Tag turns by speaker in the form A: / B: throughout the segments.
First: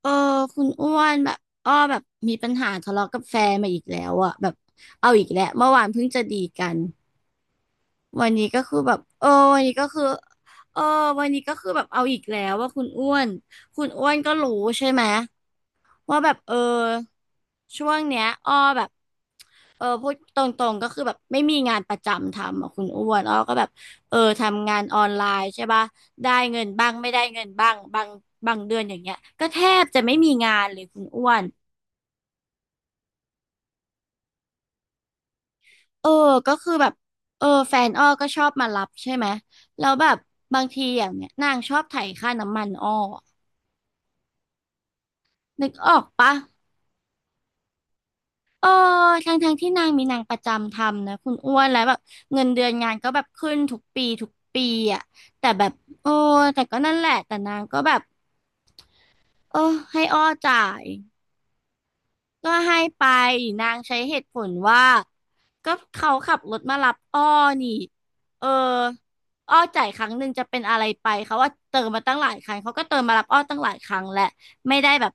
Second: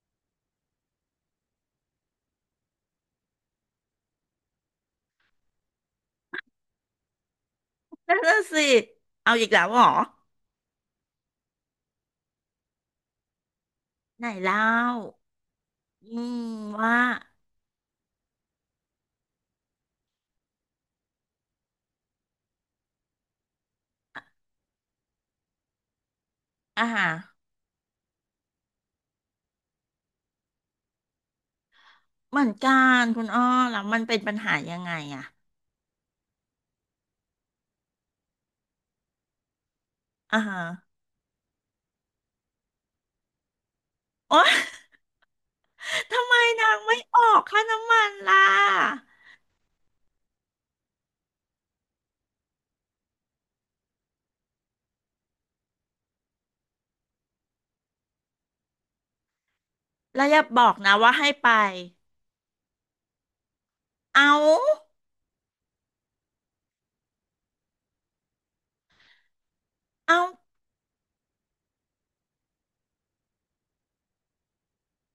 A: เออคุณอ้วนแบบอ้อแบบมีปัญหาทะเลาะกับแฟนมาอีกแล้วอะแบบเอาอีกแล้วเมื่อวานเพิ่งจะดีกัน
B: นั่น
A: วัน
B: น่ะ
A: นี้ก็
B: สิ
A: คือแบบเออ
B: เอาอีก
A: วั
B: แล้
A: น
B: ว
A: นี้
B: เหร
A: ก็
B: อ
A: คือเออวันนี้ก็คือแบบเอาอีกแล้วว่าคุณอ้วนคุณอ้วน
B: ไหน
A: ก็รู้
B: เล่า
A: ใช่ไหม
B: อื
A: ว่าแบบ
B: ม
A: เออ
B: ว่า
A: ช่วงเนี้ยอ้อแบบเออพูดตรงๆก็คือแบบไม่มีงานประจำทำอ่ะคุณอ้วนอ้อก็แบบเออทำงานออนไลน์ใช่ป่ะได้เงิน
B: อ่า
A: บ้าง
B: ฮะ
A: ไม่ได้เงินบ้างบางเดือนอย่างเงี้ยก็แทบจะไม่มีงานเลยคุณอ้วน
B: เหมือนกันคุณอ้อแล้วมันเป็นปัญหายังไงอะ
A: เออก็คือแบบเออแฟนอ้อก็ชอบมารับใช่ไหมแล้วแบบ
B: อ่าฮะ
A: บางทีอย่างเงี้ยนางชอบไถค่าน้ำมันอ้อ
B: โอ๊ย
A: นึกออก
B: ทำ
A: ปะ
B: ไมนางไม่ออกค่าน้ำมันล่
A: เออ
B: ะ
A: ทั้งที่นางมีนางประจำทำนะคุณอ้วนแล้วแบบเงินเดือนงานก็แบบขึ้นทุกปีทุกปีอ่ะแต่แบบโอ้แต่ก็นั่นแหละแต่นางก็แบบเออให้อ้
B: แล้
A: อ
B: วอย่าบอ
A: จ่า
B: ก
A: ย
B: นะว่าให้ไป
A: ก็ให้ไปนางใช้เหตุผ
B: เอา
A: ลว่าก็เขาขับรถมารับอ้อนี่เอออ้อจ่ายครั้ง
B: เอา
A: หนึ่งจะเป็นอะไรไปเขาว่าเติมมาตั้งหลายครั้งเขาก็เติมมารับอ้อตั้งหลายครั้งแหละไม่ได้แบบ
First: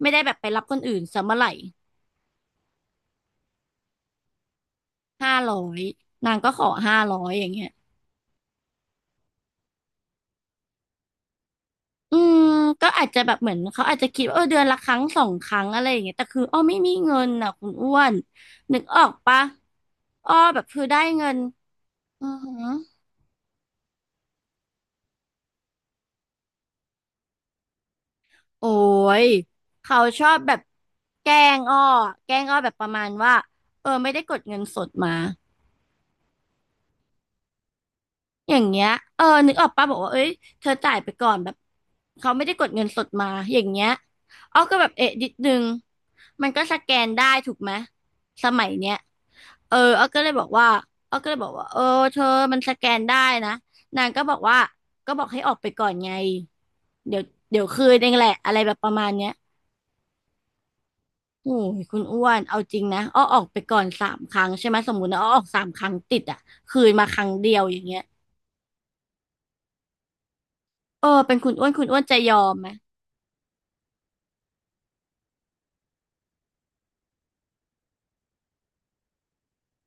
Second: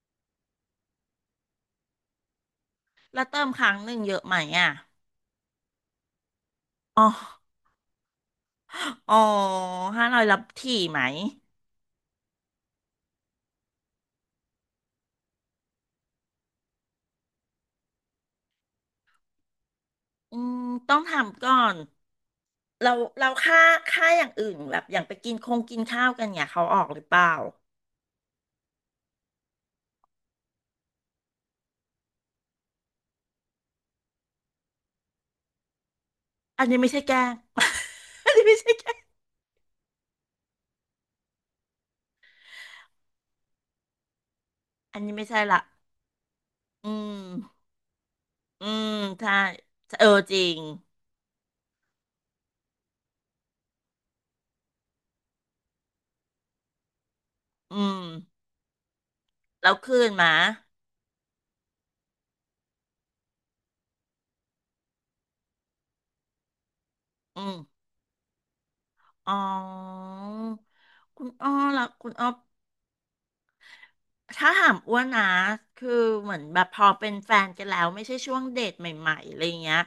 A: ไม่ได้แบบไปรับคนอื่นซะเมื่อไหร่
B: แล้วเติมครั้งหนึ่งเยอะไหมอะ
A: ห้าร้อยนางก็ขอห้า
B: อ๋อ
A: ร้อยอย่างเงี้ย
B: อ๋อห้าร้อยรับถี่ไหม
A: อืมก็อาจจะแบบเหมือนเขาอาจจะคิดว่าเออเดือนละครั้งสองครั้งอะไรอย่างเงี้ยแต่คืออ้อไม่มีเงินอ่ะคุณอ้วนนึกออกปะอ้อ
B: อื
A: แบ
B: ม
A: บคือ
B: ต้
A: ได้
B: อง
A: เงิน
B: ทำก่อน
A: อือหือ
B: เราเราค่าอย่างอื่นแบบอย่างไปกินคงกินข้าวกันเนี่ยเขาออกหรือเปล่า
A: โอ้ยเขาชอบแบบแกล้งอ้อแกล้งอ้อแบบประมาณว่าไม่ได้กดเงินสดมา
B: อันนี้ไม่ใช่แกล้ง อันนี้
A: อ
B: ไม่
A: ย่าง
B: ใช่
A: เงี้
B: แก
A: ย
B: ล้ง
A: นึกออกปะบอกว่าเอ้ยเธอจ่ายไปก่อนแบบเขาไม่ได้กดเงินสดมา อย่างเงี้ยอ้อก็แบบ
B: อัน
A: เอ๊ะ
B: นี้ไม่
A: นิด
B: ใช่
A: นึ
B: ละ
A: งมันก็ส
B: อื
A: แกนได้ถูก
B: ม
A: ไหม สมั
B: อื
A: ย
B: ม
A: เนี้ย
B: ใช่เอ
A: อ้อ
B: อ
A: ก็เลย
B: จ
A: บ
B: ริ
A: อก
B: ง
A: ว่าอ้อก็เลยบอกว่าเออเธอมันสแกนได้นะนางก็บอกว่าก็บอกให้ออกไปก่อนไง เดี๋ยวเดี๋ยว
B: อื
A: คืน
B: ม
A: เองแหละอะไรแบบประมาณเนี้ย
B: แล้วคืนหมา
A: โอ้ยคุณอ้วน เอาจริงนะอ้อออกไปก่อนสามครั้งใช่ไหมสมมุตินะอ้อออกสามครั้งติดอ่ะคืนมาครั้ง
B: อื
A: เดี
B: ม
A: ยวอย่างเงี้ย
B: อ๋อ
A: เออ
B: คุณ
A: เป็นคุ
B: อ้อ
A: ณอ้วน คุ
B: ล่ะ
A: ณอ้วน
B: คุณ
A: จะ
B: อ้อ
A: ยอมไหม
B: ถ้าถามอ้วนนะคือเหมือนแบบพอเป็นแฟนกันแล้วไม่ใช่ช่วงเดทใหม่ๆอะไรเงี้ย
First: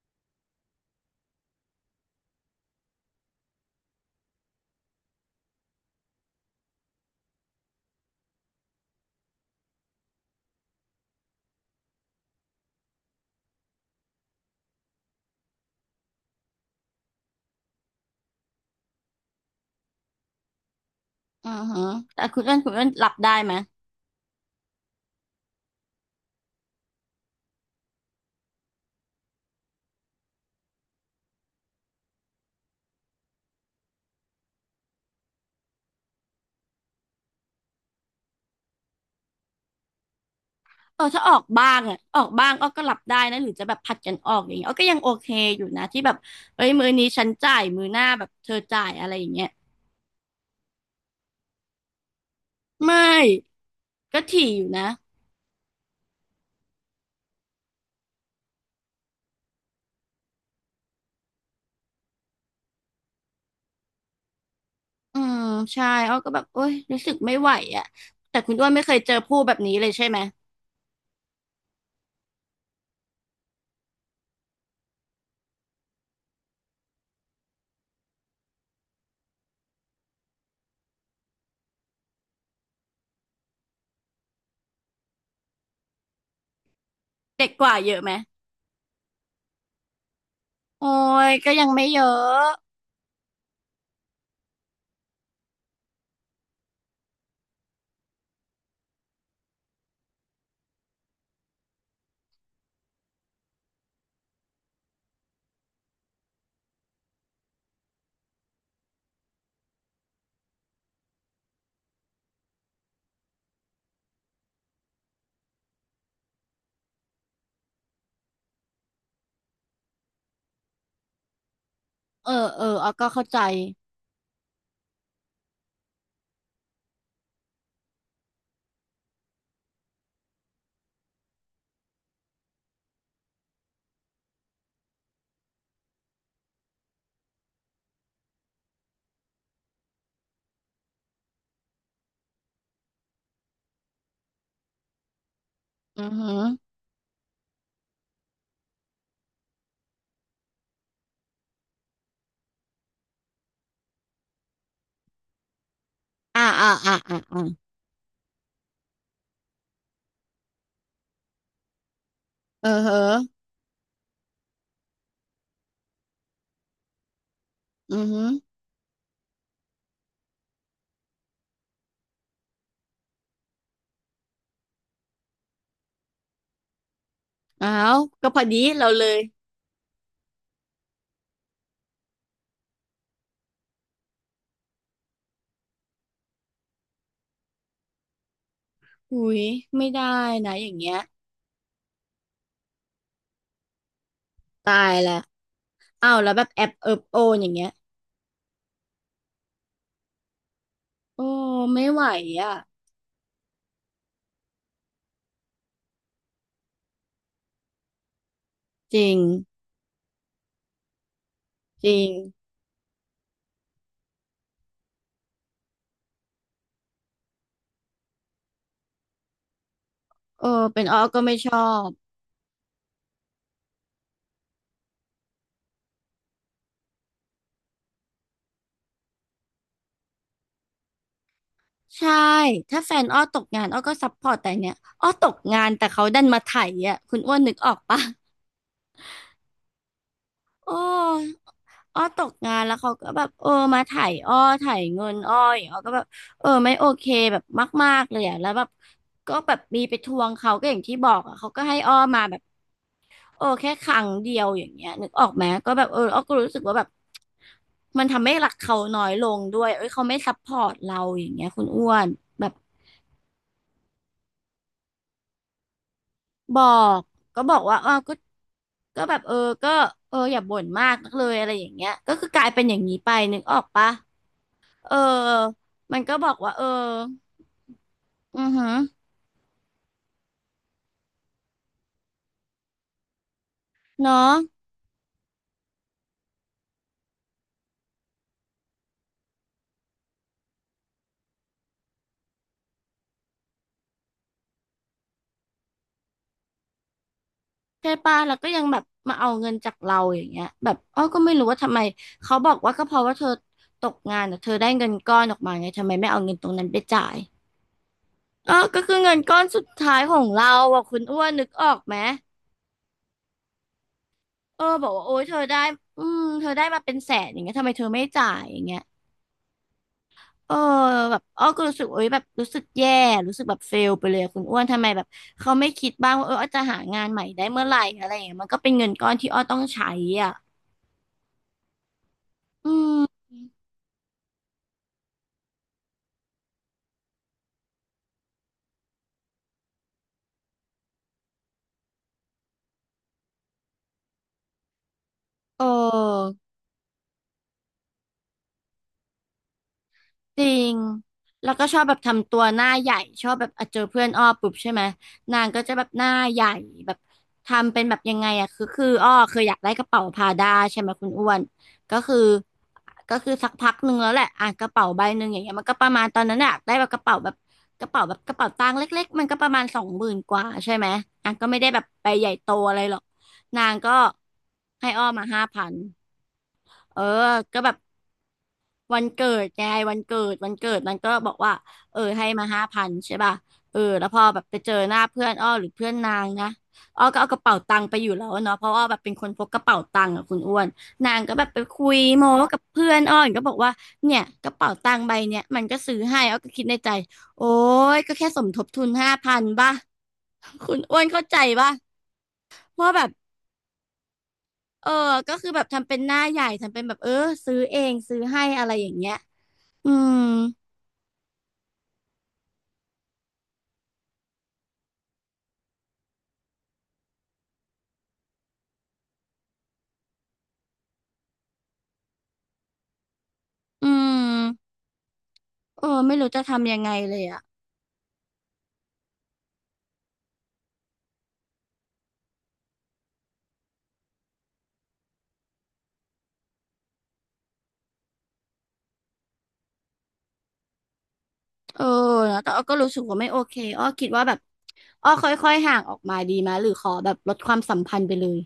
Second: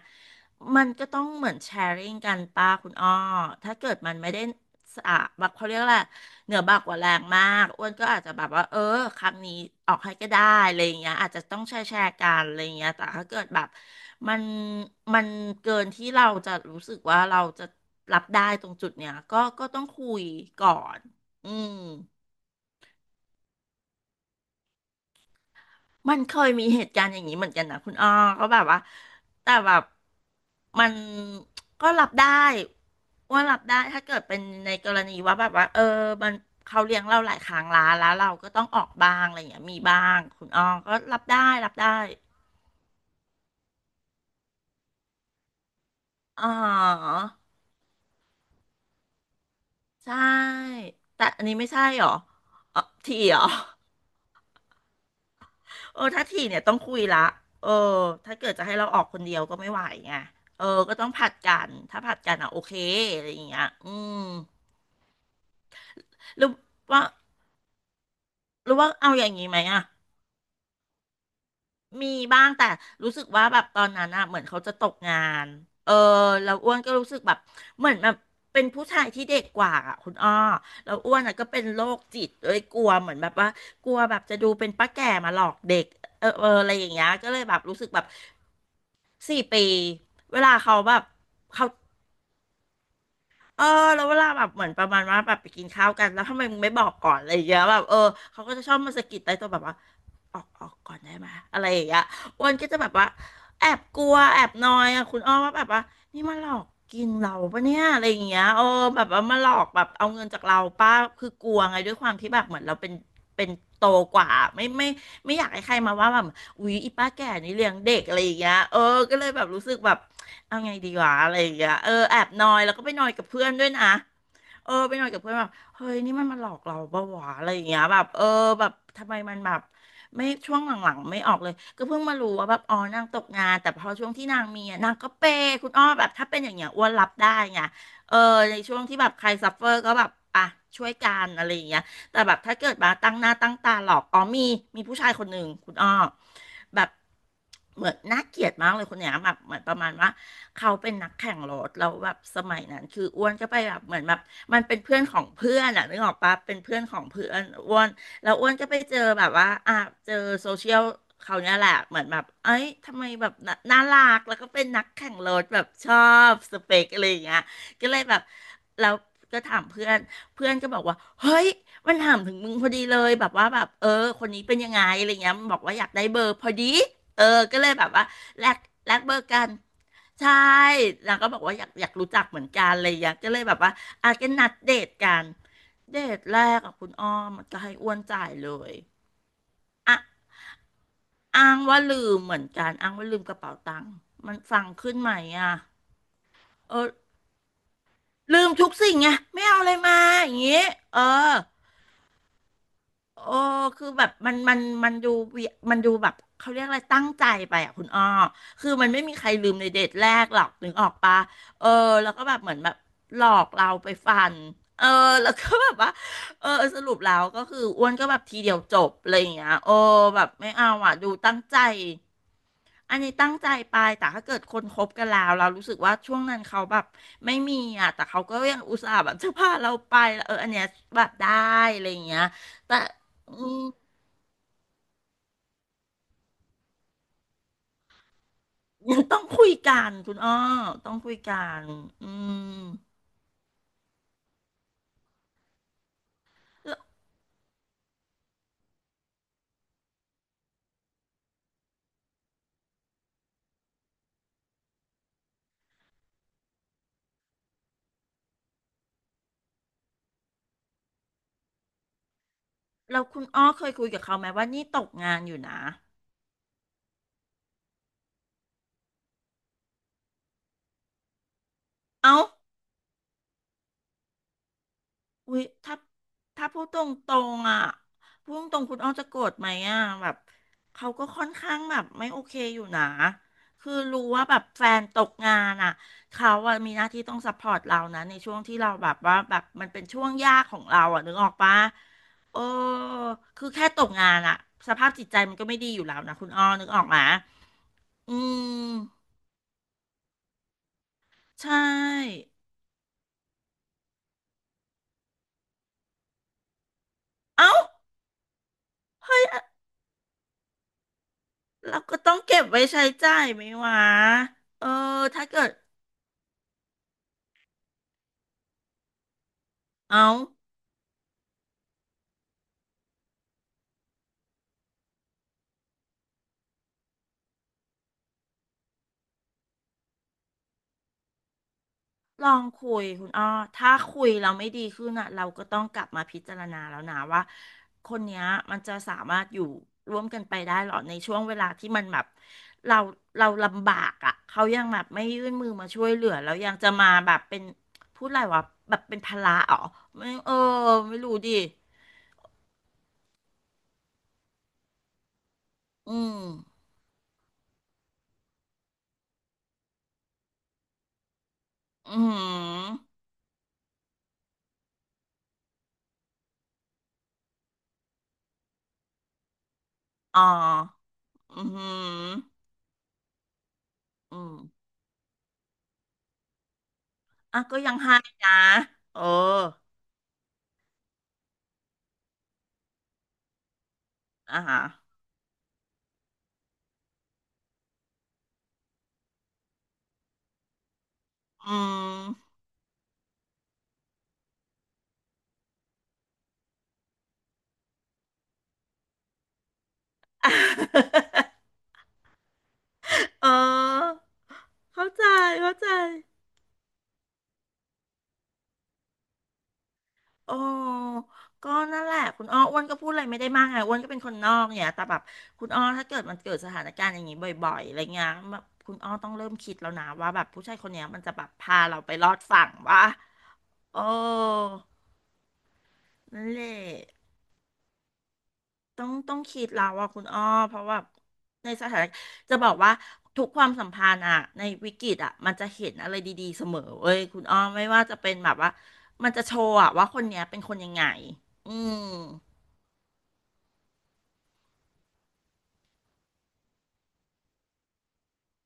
B: มันก็ต้องเหมือนแชร์ริ่งกันป้าคุณอ้อถ้าเกิดมันไม่ได้สะแบักเขาเรียกและไรเหนือบักกว่าแรงมากอ้วนก็อาจจะแบบว่าเออครั้งนี้ออกให้ก็ได้อะไรเงี้ยอาจจะต้องแชร์แชร์กันอะไรเงี้ยแต่ถ้าเกิดแบบมันมันเกินที่เราจะรู้สึกว่าเราจะรับได้ตรงจุดเนี้ยก็ต้องคุยก่อน
A: อื
B: อื
A: อ
B: ม
A: ฮึแต่คุณอ้วนคุณอ้วนหลับได้ไหม
B: มันเคยมีเหตุการณ์อย่างนี้เหมือนกันนะคุณอ้อก็แบบว่าแต่แบบมันก็รับได้ว่ารับได้ถ้าเกิดเป็นในกรณีว่าแบบว่าเออมันเขาเลี้ยงเราหลายครั้งละแล้วเราก็ต้องออกบ้างอะไรอย่างเงี้ยมีบ้างคุณอ้อก็
A: เออ
B: รั
A: ถ้า
B: บ
A: ออก
B: ได้
A: บ้า
B: รับ
A: งอ่ะ
B: ได้
A: ออกบ้างอ้อก็หลับได้นะหรือจะแบบผัดกันออกอย่างเงี้ยอ้อก็ยังโอเคอยู่นะที่แบบ
B: อ๋อ
A: เอ้ยมือนี้ฉันจ่ายมือหน้าแบบเธอจ่ายอะไรอย่างเงี้ย
B: ใช่แต่อันนี้ไม่ใช่หรออ๋อ
A: ไม่
B: ทีหรอ
A: ก็ถี่อยู่นะ
B: เออถ้าทีเนี่ยต้องคุยละเออถ้าเกิดจะให้เราออกคนเดียวก็ไม่ไหวไงเออก็ต้องผัดกันถ้าผัดกันอ่ะโอเคอะไรอย่างเงี้ยอืม
A: อืมใช่อ้อก็แบ
B: ห
A: บ
B: รือ
A: โอ๊ยรู้
B: ว่า
A: สึกไม่ไหวอ่ะแต่คุณอ้ว
B: ห
A: น
B: รือ
A: ไม่
B: ว่า
A: เคยเจ
B: เอา
A: อ
B: อย่าง
A: ผู้
B: งี้
A: แบ
B: ไห
A: บ
B: ม
A: นี้
B: อ่ะ
A: เลยใช่ไหม
B: มีบ้างแต่รู้สึกว่าแบบตอนนั้นอะเหมือนเขาจะตกงานเออแล้วอ้วนก็รู้สึกแบบเหมือนแบบเป็นผู้ชายที่เด็กกว่าอะคุณอ้อแล้วอ้วนอะก็เป็นโรคจิตเลยกลัวเหมือนแบบว่ากลัวแบบจะดูเป็นป้าแก่มาหลอกเด็กเออเอออะไรอย่างเงี้ยก็เลย
A: เด็ก
B: แบบ
A: กว่า
B: รู้สึก
A: เยอะ
B: แบบ
A: ไหม
B: สี่ปีเวลาเขา
A: โอ้
B: แบบ
A: ยก็ยั
B: เขา
A: งไม่เยอะ
B: เออแล้วเวลาแบบเหมือนประมาณว่าแบบไปกินข้าวกันแล้วทำไมมึงไม่บอกก่อนอะไรอย่างเงี้ยแบบเออเขาก็จะชอบมาสะกิดใต้โตัวแบบว่าออกก่อนได้ไหมอะไรอย่างเงี้ยอ้วนก็จะแบบว่าแอบกลัวแอบนอยอ่ะคุณอ้อว่าแบบว่านี่มาหลอกกินเราปะเนี่ยอะไรอย่างเงี้ยเออแบบว่ามาหลอกแบบเอาเงินจากเราป้าคือกลัวไงด้วยความที่แบบเหมือนเราเป็นเป็นโตกว่าไม่ไม่ไม่อยากให้ใครมาว่าแบบอุ๊ยอีป้าแก่นี่เลี้ยงเด็กอะไรอย่างเงี้ยเออก็เลยแบบรู้สึกแบบ เอาไงดีวะอะไรอย่างเงี้ยเออแอบ
A: เอ
B: น
A: อ
B: อย
A: เอ
B: แล้
A: อ
B: วก็
A: อ้อ
B: ไปน
A: ก็
B: อยกั
A: เข้า
B: บ
A: ใจ
B: เพื่อนด้วยนะเออไปนอยกับเพื่อนแบบเฮ้ยนี่มันมาหลอกเราปะวะอะไรอย่างเงี้ยแบบเออแบบทำไมมันแบบไม่ช่วงหลังๆไม่ออกเลยก็เพิ่งมารู้ว่าแบบอ๋อนางตกงานแต่พอช่วงที่นางมีอะนางก็เปย์คุณอ้อแบบถ้าเป็นอย่างเงี้ยอ้วนรับได้ไงเออในช่วงที่แบบใครซัฟเฟอร์ก็แบบอ่ะช่วยกันอะไรอย่างเงี้ยแต่แบบถ้าเกิดมาตั้งหน้าตั้งตาหลอกอ๋อมีผู้ชายคนหนึ่งคุณอ้อ
A: อือฮึ
B: แบบเหมือนน่าเกลียดมากเลยคนเนี้ยแบบเหมือนประมาณว่า เขาเป็นนักแข่งรถแล้วแบบสมัยนั้นคืออ้วนก็ไปแบบเหมือนแบบมันเป็นเพื่อนของเพื่อนอะนึกออกปะ
A: อ่า
B: เป็น
A: อ่า
B: เพื่อน
A: อ่า
B: ของ
A: อ่า
B: เพื่อ
A: อ่า
B: นอ้วนแล้วอ้วนก็ไปเจอแบบว่าอ่ะเจอโซเชียลเขาเนี่ยแหละเหมือนแบบเอ้
A: เอ
B: ย
A: อเฮอ
B: ทำไมแบบน่าน่ารักแล้วก็เป็นนักแข่งรถแบบชอบสเปคอะไรอย่างเงี้ยก็
A: อื
B: เลย
A: อ
B: แบบ
A: ฮึ
B: แล้วก็ถามเพื่อนเพื่อนก็บอกว่าเฮ้ยมันถามถึงมึงพอดีเลยแบบว่าแบบเออคนนี้เป็นยังไงอะไรเงี้ยมันบอกว่าอยากได้เบอร์พอดีเออก็เล
A: อ้า
B: ยแบบ
A: ว
B: ว่า
A: ก็พอ
B: แล
A: ดี
B: ก
A: เรา
B: แลก
A: เล
B: เบอ
A: ย
B: ร์กัน ใช่นางก็บอกว่าอยากรู้จักเหมือนกันอะไรอย่างเงี้ยก็เลยแบบว่าอาจจะนัดเดทกันเดทแรกกับคุณอ้อมจะให้อ้วนจ่ายเลย
A: อุ้ยไม่
B: อ่ะ
A: ได้นะอย่างเงี้ย
B: อ้างว่าลืมเหมือนกันอ้างว่าลืมกระเป๋าตังค์มันฟัง
A: ตา
B: ขึ้
A: ย
B: นไหม
A: แล้ว
B: อ่ะ
A: อ้าวแล้วแบบแอบ
B: เออ
A: เอิบโอนอย่างเงี้ย
B: ลืมทุกสิ่งไงไม่เอาอะไรมาอย่างงี้เอ
A: โอ้
B: อ
A: ไม่ไหวอ่ะ
B: โอ้คือแบบมันดูเวียมันดูแบบเขาเรียกอะไรตั้งใจไปอ่ะคุณอ้อคือมัน
A: จ
B: ไม่
A: ริ
B: มี
A: ง
B: ใครลืมในเดทแรกหรอกนึกออกปะเออ
A: จริง
B: แล้วก็แบบเหมือนแบบหลอกเราไปฟัน เออแล้วก็แบบว่าเออสรุปแล้วก็คืออ้วนก็แบบทีเดียวจบอะไรอย่างเงี้ยโอ้แบบ
A: เออ
B: ไม่เอา
A: เป็น
B: อ่ะ
A: อ้อ
B: ดู
A: ก็ไม่
B: ตั้ง
A: ช
B: ใจ
A: อบ
B: อันนี้ตั้งใจไป แต่ถ้าเกิดคนคบกันแล้วเรารู้สึกว่าช่วงนั้นเขาแบบไม่มีอ่ะแต่เขาก็ยังอุตส่าห์แบบจะพาเราไปเอออันเนี้ยแบบได้อะไรอย่าง
A: ใช่
B: เงี้ยแต่
A: ถ้าแฟนอ้อ
B: อื
A: ตก
B: ม
A: งานอ้อก็ซัพพอร์ตแต่เนี้ยอ้อตกงานแต่เขาดันมาไถอ่ะคุณอ้วนนึกออกปะ
B: ยังต้องคุยกันคุณอ้อ
A: โอ้
B: ต้องคุยกัน
A: อ้อ
B: อื
A: ตกงา
B: ม
A: นแล้วเขาก็แบบเออมาไถอ้อไถเงินอ้ออย่างอ้อก็แบบไม่
B: แล้ว
A: โอเคแบบมากๆเลยอ่ะแล้วแบบก็แบบมีไปทวงเขาก็อย่างที่บอกอ่ะเขาก็ให้อ้อมาแบบ แค่ครั้งเดียวอย่างเงี้ยนึกออกไหมก็แบบเอออ้อก็รู้สึกว่าแบบมันทำให้รักเขาน้อยลงด้วยเอ้ยเขาไม่ซัพพอร์ตเราอย่างเงี้ยคุณอ้วนแบบ
B: แล้วคุณอ้อเคยคุยกับเขาไหมว่านี่ตกงานอยู่นะ
A: บอกบอกว่าอ้าวก็แบบเออก็เอออย่าบ่นมากนักเลยอะไรอย่างเงี้ยก็
B: เอ้า
A: คือกลายเป็นอย่างนี้ไปนึกออกปะเออ
B: อุ้ยถ้า
A: มันก็บอก
B: ถ้า
A: ว่า
B: พู
A: เออ
B: ดตรงตรงอ่ะพูด
A: อื
B: ต
A: อ
B: ร
A: หื
B: งๆ
A: อ
B: คุณอ้อจะโกรธไหมอ่ะแบบเขาก็ค่อนข้างแบบไม่โอเคอยู่นะคือรู้ว่า
A: เนาะ
B: แบบแฟนตกงานอ่ะเขาอะมีหน้าที่ต้องซัพพอร์ตเรานะในช่วงที่เราแบบว่าแบบมันเป็นช่วงยากของเราอ่ะนึกออกปะเออคือแค่ตกงานอ่ะสภาพจิตใจมันก็ไม่ดีอยู่แล้วนะคุณอ้อนึกออกไหม
A: ใช่
B: อื
A: ป่ะแล้วก็ยัง
B: ม
A: แบบมาเอาเงินจากเราอย่างเงี้ยแบบอ้อก็ไม่รู้
B: ใช
A: ว่าทำไม
B: ่
A: เขาบอกว่าก็เพราะว่าเธอตกงานอะเธอได้เงินก้อนออกมาไงทำไมไม่เอาเงินตรงนั้นไปจ่าย
B: เอ้า
A: อ้อก็คือเงิ
B: เฮ้
A: น
B: ย
A: ก้อนสุดท้ายของเราอ่ะคุณอ้วนนึกออ
B: เรา
A: กไหม
B: ก็ต้องเก็บไว้ใช้จ่ายไหมวะ
A: เอ
B: เอ
A: อ
B: อ
A: บอกว่าโอ๊ย
B: ถ้า
A: เธอ
B: เกิด
A: ได้อืมเธอได้มาเป็นแสนอย่างเงี้ยทำไมเธอไม่จ่ายอย่างเงี้ย
B: เอา
A: เออแบบอ้อก็รู้สึกโอ๊ยแบบรู้สึกแย่รู้สึกแบบเฟลไปเลยอะคุณอ้วนทำไมแบบเขาไม่คิดบ้างว่าเอออ้อจะหางานใหม่ได้เมื่อไหร่อะไรอย่างเงี้ยมันก็เป็นเงินก้อนที่อ้อต้องใช้อ่ะ
B: ลอง
A: อื
B: คุยคุณอ้อ
A: ม
B: ถ้าคุยเราไม่ดีขึ้นอ่ะเราก็ต้องกลับมาพิจารณาแล้วนะว่าคนเนี้ยมันจะสามารถอยู่ร่วมกันไปได้หรอในช่วงเวลาที่มันแบบเราเราลำบากอ่ะเขายังแบบไม่ยื่นมือ
A: เออ
B: มาช่วยเหลือแล้วยังจะมาแบบเป็นพูดอะไรวะแบบเป็นภาระอ๋อไม่เออ
A: จริง
B: ไม่รู้ดิ
A: แล้วก็ชอบแบบทำตัวหน้าใหญ่ชอบแบบอ่ะเจอเพื่อนอ้อปุ๊บใช่ไหมนางก็จะแบบ
B: อื
A: หน้า
B: ม
A: ใหญ่แบบทำเป็นแบบยังไงอะคืออ้อเคยอยากได้กระเป๋าพาด้าใช่ไหมคุณอ้วน
B: อื
A: ก็คื
B: ม
A: อ
B: อหื
A: ก็
B: อ
A: คือสักพักหนึ่งแล้วแหละอ่ะกระเป๋าใบหนึ่งอย่างเงี้ยมันก็ประมาณตอนนั้นอะได้แบบกระเป๋าแบบกระเป๋าตังค์เล็กๆมันก็ประมาณ20,000
B: อ๋อ
A: กว่าใช่ไหมอ่ะ
B: อืม
A: ก็
B: อ
A: ไม่
B: หื
A: ได้แบบไปใหญ่
B: อ
A: โตอะไรหรอกนางก็
B: อืม
A: ให้อ้อมาห้าพันเออ
B: อ่ะก็
A: ก็แบ
B: ยั
A: บ
B: งให้นะเอ
A: วั
B: อ
A: นเกิดไงวันเกิดมันก็บอกว่าเออให้มาห้าพันใช่ป่ะเออแล้วพอ
B: อ่ะ
A: แบบไป
B: ฮะ
A: เจอหน้าเพื่อนอ้อหรือเพื่อนนางนะอ้อก็เอากระเป๋าตังค์ไปอยู่แล้วเนาะเพราะอ้อแบบเป็นคนพกกระเป๋าตังค์อะคุณอ้วนนางก็แบบ
B: อื
A: ไปคุยโม้
B: ม
A: กับเพื่อนอ้อก็บอกว่าเนี่ยกระเป๋าตังค์ใบเนี้ยมันก็ซื้อให้อ้อก็คิดในใจโอ้ยก็แค่สมทบทุนห้าพันป่ะคุณอ้วนเข้า ใจป่ะว่าแบบ
B: เออ
A: เอ
B: เข้า
A: อ
B: ใจ
A: ก็คือ
B: เข้า
A: แบบ
B: ใจ
A: ทำเป็นหน้าใหญ่ทำเป็นแบบเออซื้อเองซื้อให้อะไรอย่างเงี้ยอืม
B: โอ้ก็นั่นแหละคุณอ้ออ้วนก็พูดอะไรไม่ได้มากไงอ้วนก็เป็นคนนอกเนี่ยแต่แบบคุณอ้อถ้าเกิดมันเกิดสถานการณ์อย่างนี้บ่อยๆอะไรเงี้ยแบบคุณอ้อต้องเริ่มคิดแล้วนะว่าแบบผู้ชายคนเนี้ยมันจะแบบพาเราไปรอดฝั่งวะโอ้
A: อืมเออไม่
B: นั่
A: รู้
B: นแห
A: จะ
B: ละ
A: ทำยังไงเลยอ่ะ
B: ต้องคิดแล้วว่าคุณอ้อเพราะว่าในสถานจะบอกว่าทุกความสัมพันธ์อะในวิกฤตอะมันจะเห็นอะไรดีๆเสมอเว้ยคุณอ้อไม่ว่าจะเป็นแบบว่ามันจะโชว์อะว่าคนเนี้ยเป็นคนยังไงอื
A: เอ
B: ม
A: อนะแต่อ้อก็รู้สึกว่าไม่โอเคอ้อคิดว่าแบบอ้อค่อยๆห่างออกมาดีไหมหรือขอแบบลดความสัมพันธ์ไปเลย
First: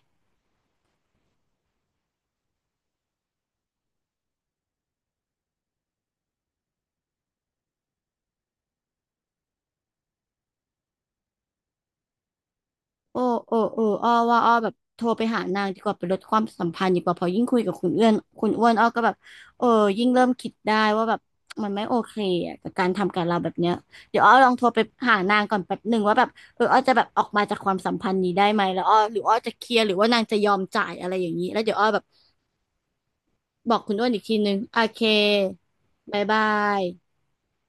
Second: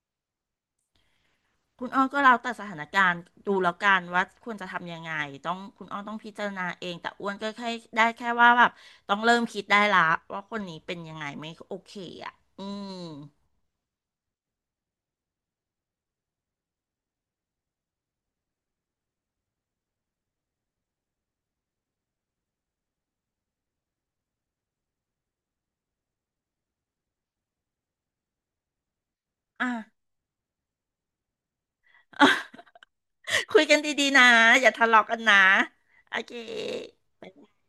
B: คุณอ้อก็แล้วแต่สถานการณ์ดูแล้วกันว่าควรจะทำยังไงต้องคุณอ้อต้องพิจารณาเองแต่อ้วนก็แค่ได้แค่ว่าแบบต้องเริ่มคิดได้ละว่าคนนี้เป็นยังไงไม่โอเคอะอืม
A: โอ้โอ้เอออ้อว่าอ้อแบบโทรไปหานางดีกว่าไปลดความสัมพันธ์ดีกว่าเพอยิ่งคุยกับคุณเอื้อนคุณอ้วนอ้อก็แบบเออยิ่งเริ่มคิดได้ว่าแบบมันไม่โอเคอะกับการทำกับเราแบบเนี้ยเดี๋ยวอ้อลองโทรไปหานางก่อนแป๊บหนึ่งว่าแบบเอออ้อจะแบบออกมาจากความสัมพันธ์นี้ได้ไหมแล้วอ้อหรืออ้อจะเค
B: อ่ะ
A: ลียร์หรือว่านางจะยอมจ่ายอะไรอย่างนี้แล้วเดี๋ยวอ้อแบบ
B: คุย
A: บ
B: กั
A: อ
B: น
A: กคุณ
B: ดี
A: อ้วน
B: ๆ
A: อีก
B: นะ
A: ทีนึง
B: อย่า
A: โอ
B: ทะ
A: เค
B: เลาะกันนะโอ
A: บาย
B: เค
A: บาย
B: บ๊ายบาย